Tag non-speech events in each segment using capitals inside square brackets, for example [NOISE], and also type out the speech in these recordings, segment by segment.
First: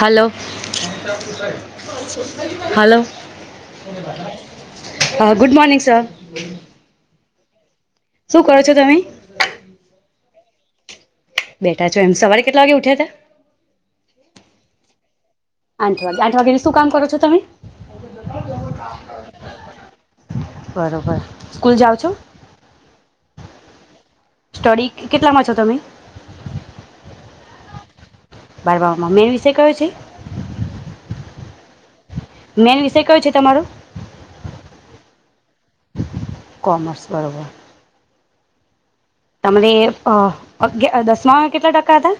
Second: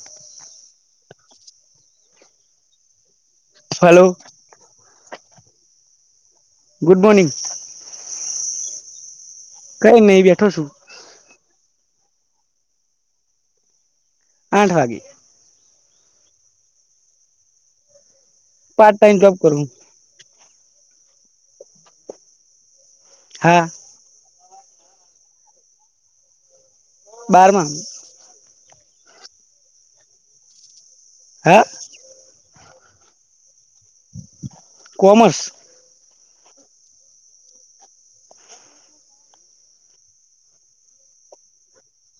હાલો. Hello. Hello [UNINTELLIGIBLE] અહ good morning sir. Good morning. શું કરો છો તમે? કંઈ નહીં બેઠો છું. બેઠા છો એમ સવારે કેટલા વાગે ઉઠ્યા તા? આઠ વાગે. આઠ વાગે આઠ વાગેના શું કામ કરો છો તમે? પાર્ટ ટાઈમ જોબ કરું બરોબર. સ્કૂલ જાઓ છો? હા. સ્ટડી કેટલામાં છો તમે? બારમામાં બારમામાં મેન વિશે કયો છે? હે? મેન વિષય કયો છે તમારો? કોમર્સ. કોમર્સ બરોબર. તમને અહ અગિયા દસમામાં કેટલા ટકા હતા?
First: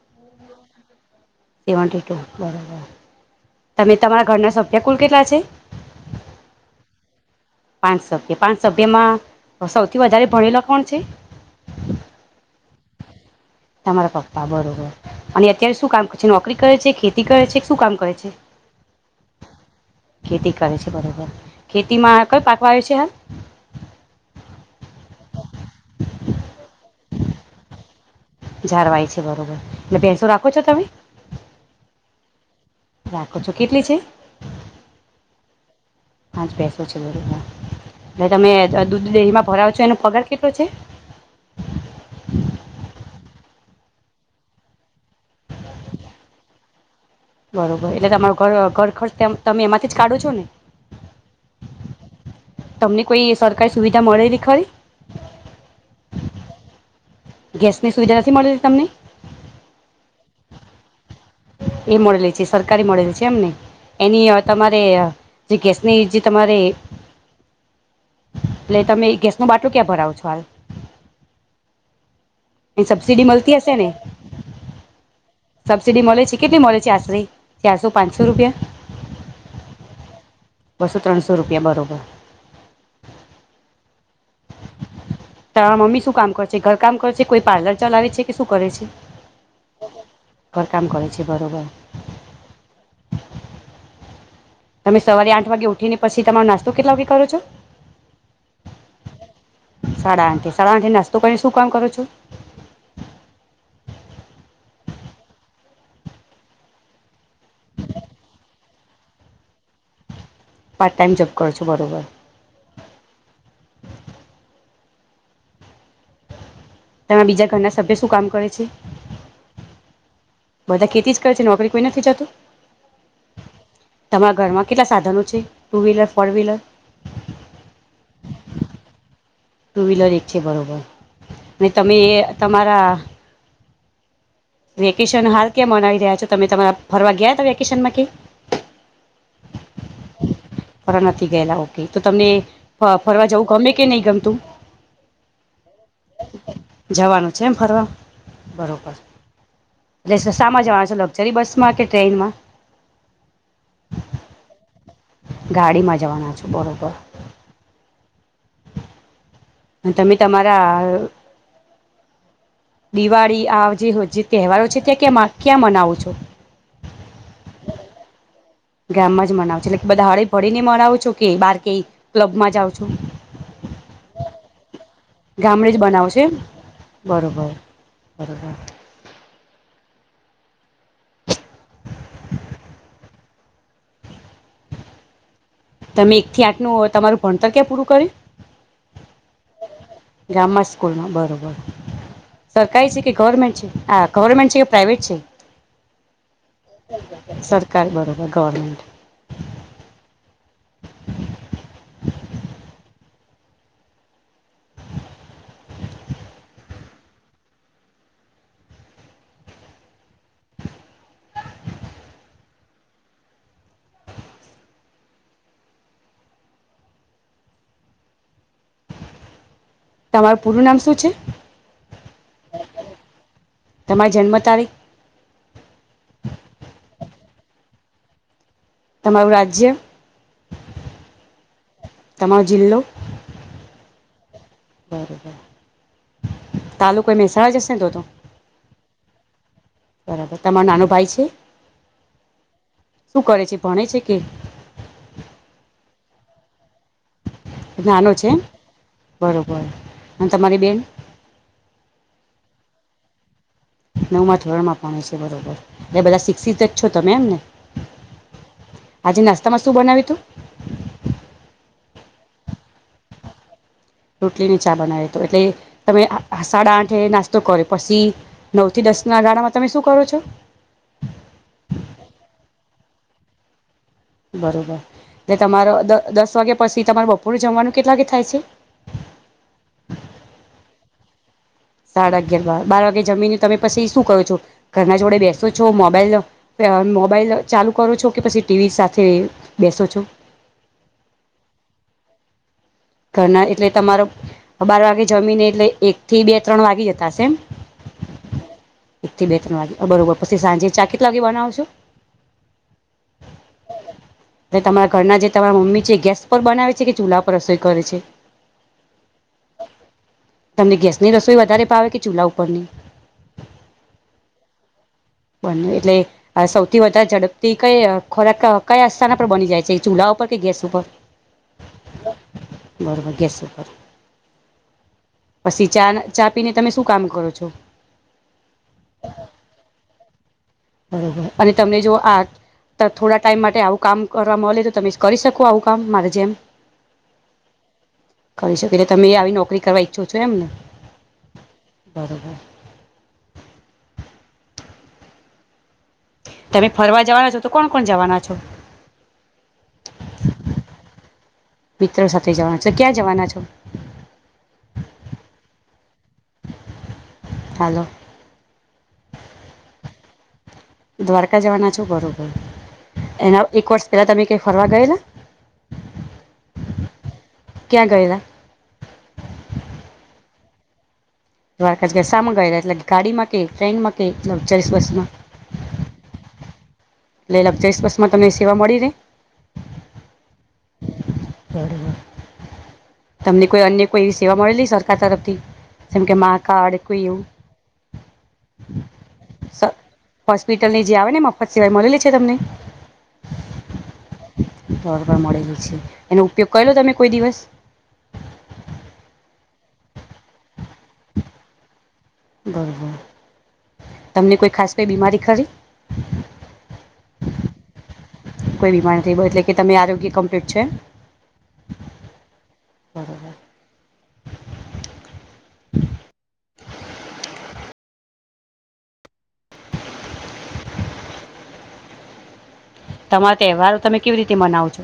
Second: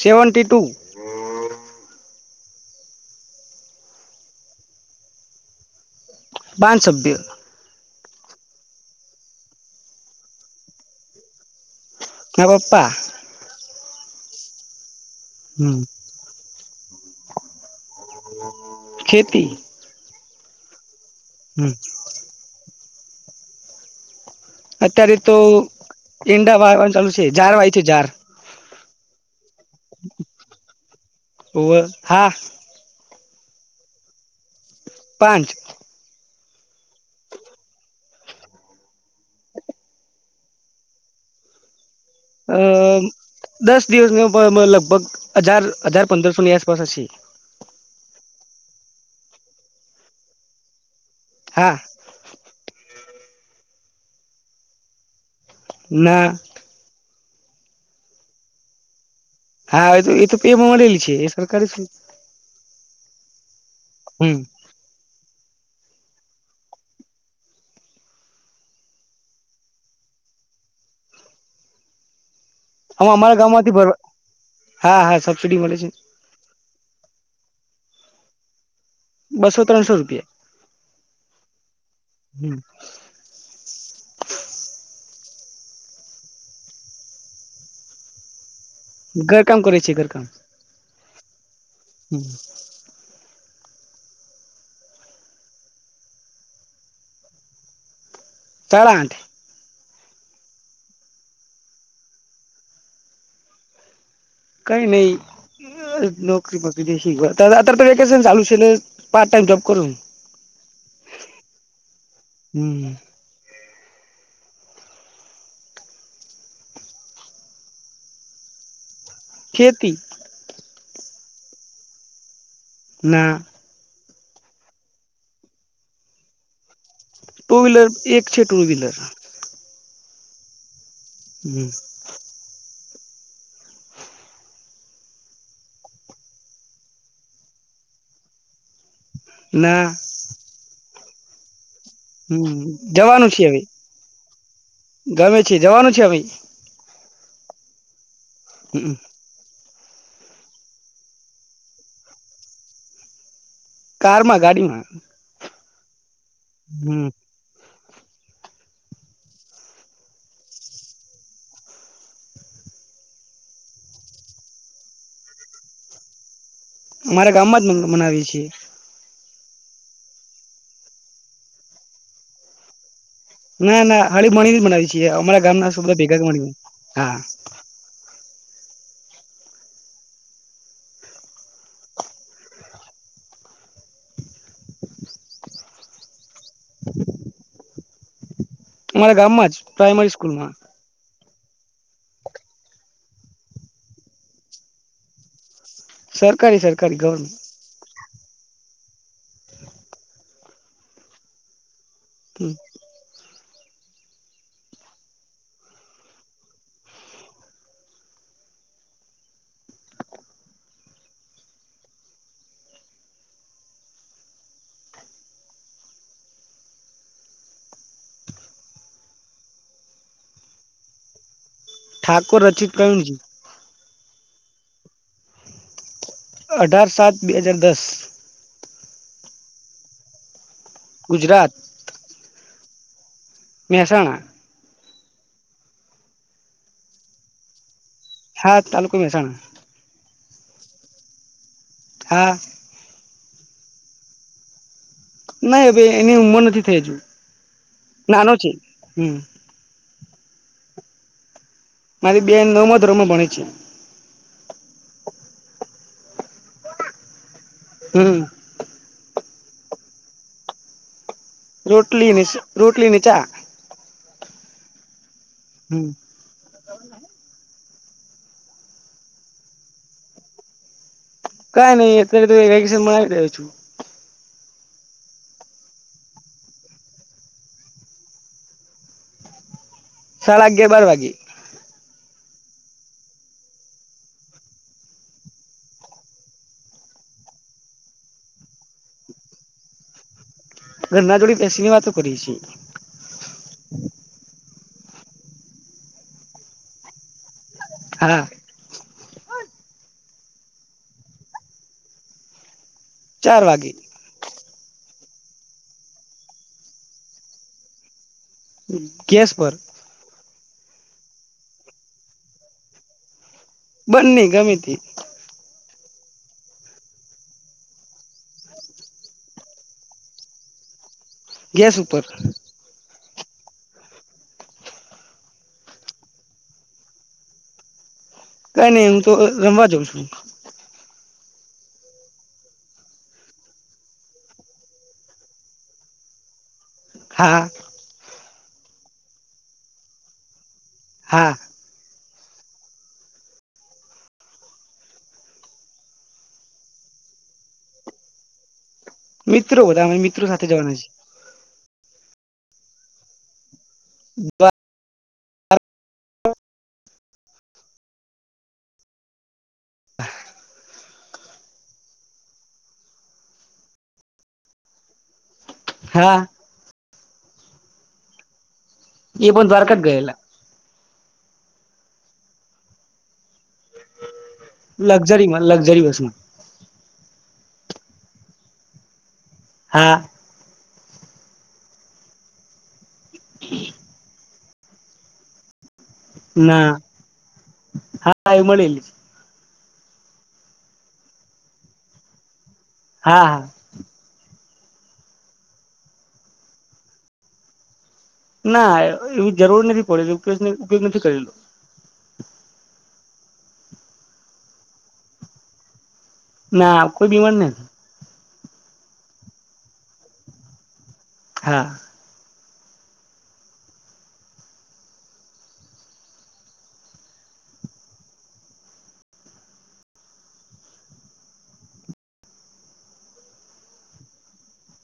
Seventy two. સેવન્ટી ટુ બરાબર તમે તમારા ઘરના સભ્ય કુલ કેટલા છે? પાંચ સભ્ય પાંચ સભ્ય, પાંચ સભ્યમાં સૌથી વધારે ભણેલા કોણ છે? મારા પપ્પા. તમારા પપ્પા બરોબર. અને હમ અત્યારે શું કામ કરે છે? નોકરી કરે છે? ખેતી કરે છે? શું કામ કરે છે? ખેતી ખેતી કરે છે. બરોબર, હમ ખેતી માં કયો પાક વાવ્યો છે? કેમ? અત્યારે તો ઈંડા વાવવાનું ચાલુ છે ઝાર વાય છે ઝાર જાર વાય છે બરોબર, એટલે ભેસો રાખો છો તમે? ઓવે હા રાખો છો, કેટલી છે? પાંચ. પાંચ ભેસો છે બરોબર, ને તમે દૂધ દેહીમાં ભરાવો છો એનો પગાર કેટલો છે? અ દસ દિવસ લગભગ હજાર હજાર પંદરસોની આસપાસ હશે. બરોબર, એટલે તમારો ઘર ઘર ખર્ચ તમે એમાંથી જ કાઢો છો ને? હા. તમને કોઈ સરકારી સુવિધા મળેલી ખરી? ના. ગેસની સુવિધા નથી મળેલી તમને? હા એ તો એ તો એમાં મળેલી છે. સરકારી છે. એ મળેલી છે સરકારી મળેલી છે એમને હમ એની તમારે જે ગેસ ની જે તમારે એટલે તમે ગેસ ન બાટલો ક્યાં ભરાવો છો હાલ? એ હ સબસિડી અમારા ગામ મળતી માંથી હશે ને ભરવા હા હા સબસીડી મલે છે. સબસિડી મળે કેટલી મળે આશરે ચારસો પાંચસો રૂપિયા બસો-ત્રણસો રૂપિયા બસો ત્રણસો રૂપિયા બરોબર હમ. તમા મમ્મી શું કામ કર છે? ઘર કામ કરે છે? કોઈ પાર્લર ચલાવે છે? કે શું કરે છે ઘર કામ કરે છે ઘર કામ ઘરકામ કરે છે બરોબર હમ. તમે સવારે આઠ વાગે ઉઠીને પછી તમારો નાસ્તો કેટલા વાગે કરો છો? સડા આઠે. સાડા આઠે, સાડા આઠે નાસ્તો કરી શું કામ કરો છો? કઈ નહી અહ નોકરી પછી જઈશું ઘર. તા અત્યારેતો વેકેશન ચાલુ છે પાર્ટ ટાઈમ જોબ કરુ હુ. પાર્ટ ટાઈમ જોબ કરો છો, બરોબર. હમ તમે બીજા ઘરના સભ્ય શું કામ કરે છે? ખેતી. બધા ખેતી જ કરે છે, નોકરી કોઈ નથી જાતું? ના. તમારા ઘરમાં કેટલા સાધનો છે? Two wheeler, four wheeler? Two wheeler એક છે ટુ વ્હીલર. ટુ વ્હીલર એક છે બરોબર. વે તમે એ તમારા વેકેશન હાલ ક્યાં મનાવી રહ્યા છો, તમે તમારા ફરવા ગયા થા વેકેશનમાં કઈ? ના. ફેરવે નથી ગયેલા હો. હમ્મ જવાનું છે હવે. કે નહીં ગમતું ગમે છે જવાનું છે હવે. જેમ ફરવા બરોબર. એટલે સ-સામા જવાના છો, લક્ઝરી બસ માં કે ટ્રેનમાં? કારમાં, ગાડીમાં. ગાડીમાં જવાના. છો બરોબર. તમે તમારા દિવાળી આ જે તે જે તહેવારો છે તે ક્યાં મા ક્યાં મનાવો છો અમારા ગામમાં જ મનાવીએ છીએ ગામમાં જ મનાવ છો એટલે બધા હળી ભળીને મનાવું છો કે બાર કે ક્લબમાં જાઓ છો? ના ના હળી મળી ને મનાવીએ છીએ અમારા ગામ ગામડે ના જ છોકરા બનાવો છો ભેગા એમ મળીને હા. બરોબર [UNINTELLIGIBLE] તમે એક થી આઠ નું તમારું ભણતર ક્યાં પૂરું કર્યું? અમારા ગામમાં જ પ્રાઈમરી સ્કૂલમાં. ગામમાં સ્કૂલમાં બરોબર સરકારી છે કે ગવર્મેન્ટ છે આ ગવર્મેન્ટ છે કે પ્રાઈવેટ છે? સરકારી સરકારી ગવર્મેન્ટ સરકાર બરોબર ગવર્મેન્ટ. [UNINTELLIGIBLE] તમારું પૂરું નામ શું છે? ઠાકોર રચિત પ્રવીણ જી તમારી જન્મ તારીખ અઢાર સાત બે હજાર દસ તમારું રાજ્ય? ગુજરાત તમારો જિલ્લો? મહેસાણા બરોબર તાલુકો એ મહેસાણા નાજ હશે ને તોતો? હા તાલુકો મહેસાણા બરાબર તમારો નાનો ભાઈ છે? હા. શું કરે છે ભણે છે કે? નહી હવે એની ઉંમર નથી થઈ હજુ. નાનો છે બરોબર અને તમારી બેન? મારી બેન નવમા ધોરણમાં ભણે છે. નવમાં ધોરણ માં ભણે છે બરોબર ને બધા શિક્ષિત તજ છો તમે એમ ને? હમ્મ. આજે નાસ્તામાં શું બનાવ્યું તું? રોટલી ને રોટલી ને ચા. રોટલી ને ચા બનાયા તો એટલે હમ તમે સાડા આઠે એ નાસ્તો કરો. પછી નવ થી દસ ના ગાળામાં તમે શું કરો છો? કઈ નહીં અત્યારે તો વેકેશન મનાવી રહ્યો છું. બરોબર એટલે તમારો દસ દસ વાગ્યા પછી તમારે બપોરે જમવાનું કેટલા વાગે થાય છે? સાડા અગિયાર બાર વાગે. સાડા અગિયાર બાર. બાર વાગે જમીને તમે પછી શું કરો છો, ઘરના જોડે બેસો છો, મોબાઈલ અ મોબાઈલ ચાલુ કરો છો કે પછી ટીવી સાથે બેસો છો? ઘરના જોડી બેસીની વાતો કરીએ છીએ. ઘરના એટલે તમારો બાર વાગે જમીને એટલે એક થી બે ત્રણ વાગી જતા હશે એમ. હા. એક થી બે ત્રણ વાગે અ બરોબર પછી સાંજે ચા કેટલા વાગે બનાવો છો? ચાર વાગે. એટલે તમારા ઘરના જે તમારા મમ્મી છે એ ગેસ પર બનાવે છે કે ચૂલા પર રસોઈ. કરે છે. ગેસ પર તમને ગેસ ની રસોઈ વધારે ભાવે કે ચૂલા ઉપરની? બંને ગમેતી. એટલે સૌથી વધારે ઝડપથી કંઈ ખોરાક કયા શાના પર બની જાય છે, ચૂલા ઉપર કે ગેસ ઉપર? ગેસ ઉપર. બરોબર ગેસ પછી ચા ને ચા પીને તમે શું કામ કરો છો? કંઈ નઈ એમ તો રમવા જઉં છું. બરોબર અને તમને જો આ ત થોડા ટાઈમ માટે આવું કામ કરવા મલે તો તમે કરી શકો આવું કામ મારે જેમ? હા. કરી શકે એટલે તમે આવી નોકરી કરવા ઈચ્છો છો એમને. હા. બરોબર. તમે ફરવા જાવાના છો તો કોણ કોણ જાવાના છો? મિત્રો બધા અમે મિત્રો સાથે જવાના છી. મિત્રો જવાના છે, ક્યાં જવાના છો? બા હાલો. દ્વારકા જવાના છો બરોબર. એના એક વર્ષ પેલા તમે ક્યાંય ફરવા ગયેલા? હા. ક્યાં ગયેલા? એ પન દ્વારકા જ ગયેલા. દ્વારકા જ ગયેલા શામાં ગયેલા એટલે કે ગાડીમાં કે ઓકે ટ્રેન માં કે લક્ઝરીસ બસમાં લક્ઝરીમાં લક્ઝરી બસમાં એ લક્ઝરીસ બસમાં તમને સેવા મળી રે? હા બરોબર તમને કોઈ અન્ય કોઈ સેવા મળેલી સરકાર તરફથી જેમ કે માં ના કાર્ડ કોઈ એવું હા એ મળેલી હોસ્પિટલની જે આવે ને મફત સેવા એ મળેલી છે તમને હા હા બરોબર મળેલી છે. એનો ઉપયોગ કરેલો તમે કોઈ દિવસ? ના એવુ જરૂર નથી પડેલુ. ઉપયોગનું ઉપયોગ નથી કરેલુ. બરોબર. તમને કોઈ ખાસ કઈ બીમારી ખરી? ના કોઈ બીમારી નહી. કોઈ બીમારી નથી. બ એટલે કે તમે આરોગ્ય કમ્પ્લીટ છે. હા, બરોબર. તમારો તહેવાર તમે કેવી રીતે મનાવ છો?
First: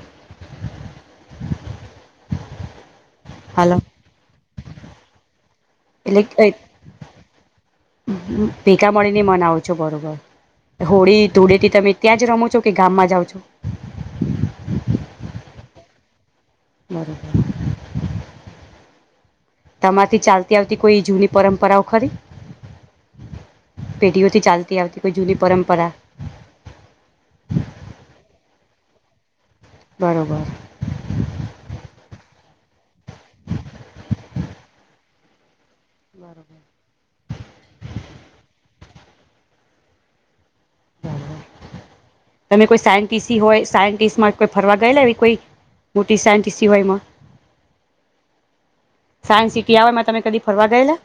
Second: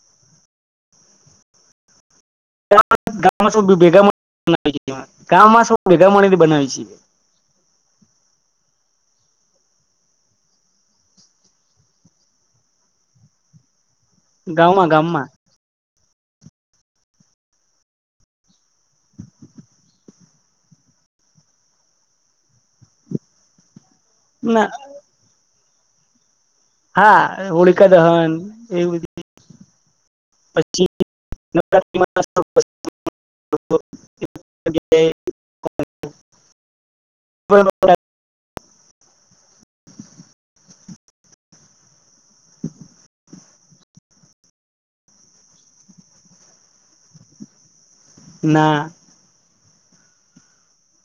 [UNINTELLIGIBLE] બે હાલો ભેગા મળી કામ મા સો. ભેગા મળીથી એટલે બનાવી છે. ભેગા મળીને મનાવો છો, બરોબર. હોળી ધૂળેથી તમે ત્યાં જ રમો છો કે ગામમાં જાઓ છો. ગાવમાં ગામમાં. બરોબર. તમારથી ચાલતી આવતી, કોઈ જૂની પરંપરાઓ ખરી? પેઢીઓથી ના ચાલતી આવતી કોઈ જુદી પરં પરા. હા, હોળકા દહન એવુ બ બરોબર પછી [INAUDIBLE] બરોબર [INAUDIBLE] તમે કોઈ સાયન્ટિસી હોય, સાયન્ટિસ્ટમાં કોઈ ફરવા ગયલા એવી કોઈ મોટી સાયન્ટિસી વાલી માં. ના. પછી ત્યાંવયમા તમે કદી ફરવા ગયેલા?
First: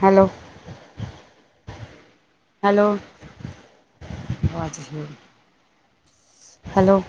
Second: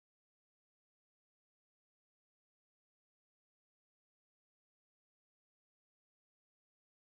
હાલો. હાલો અવાજ જ હાલો.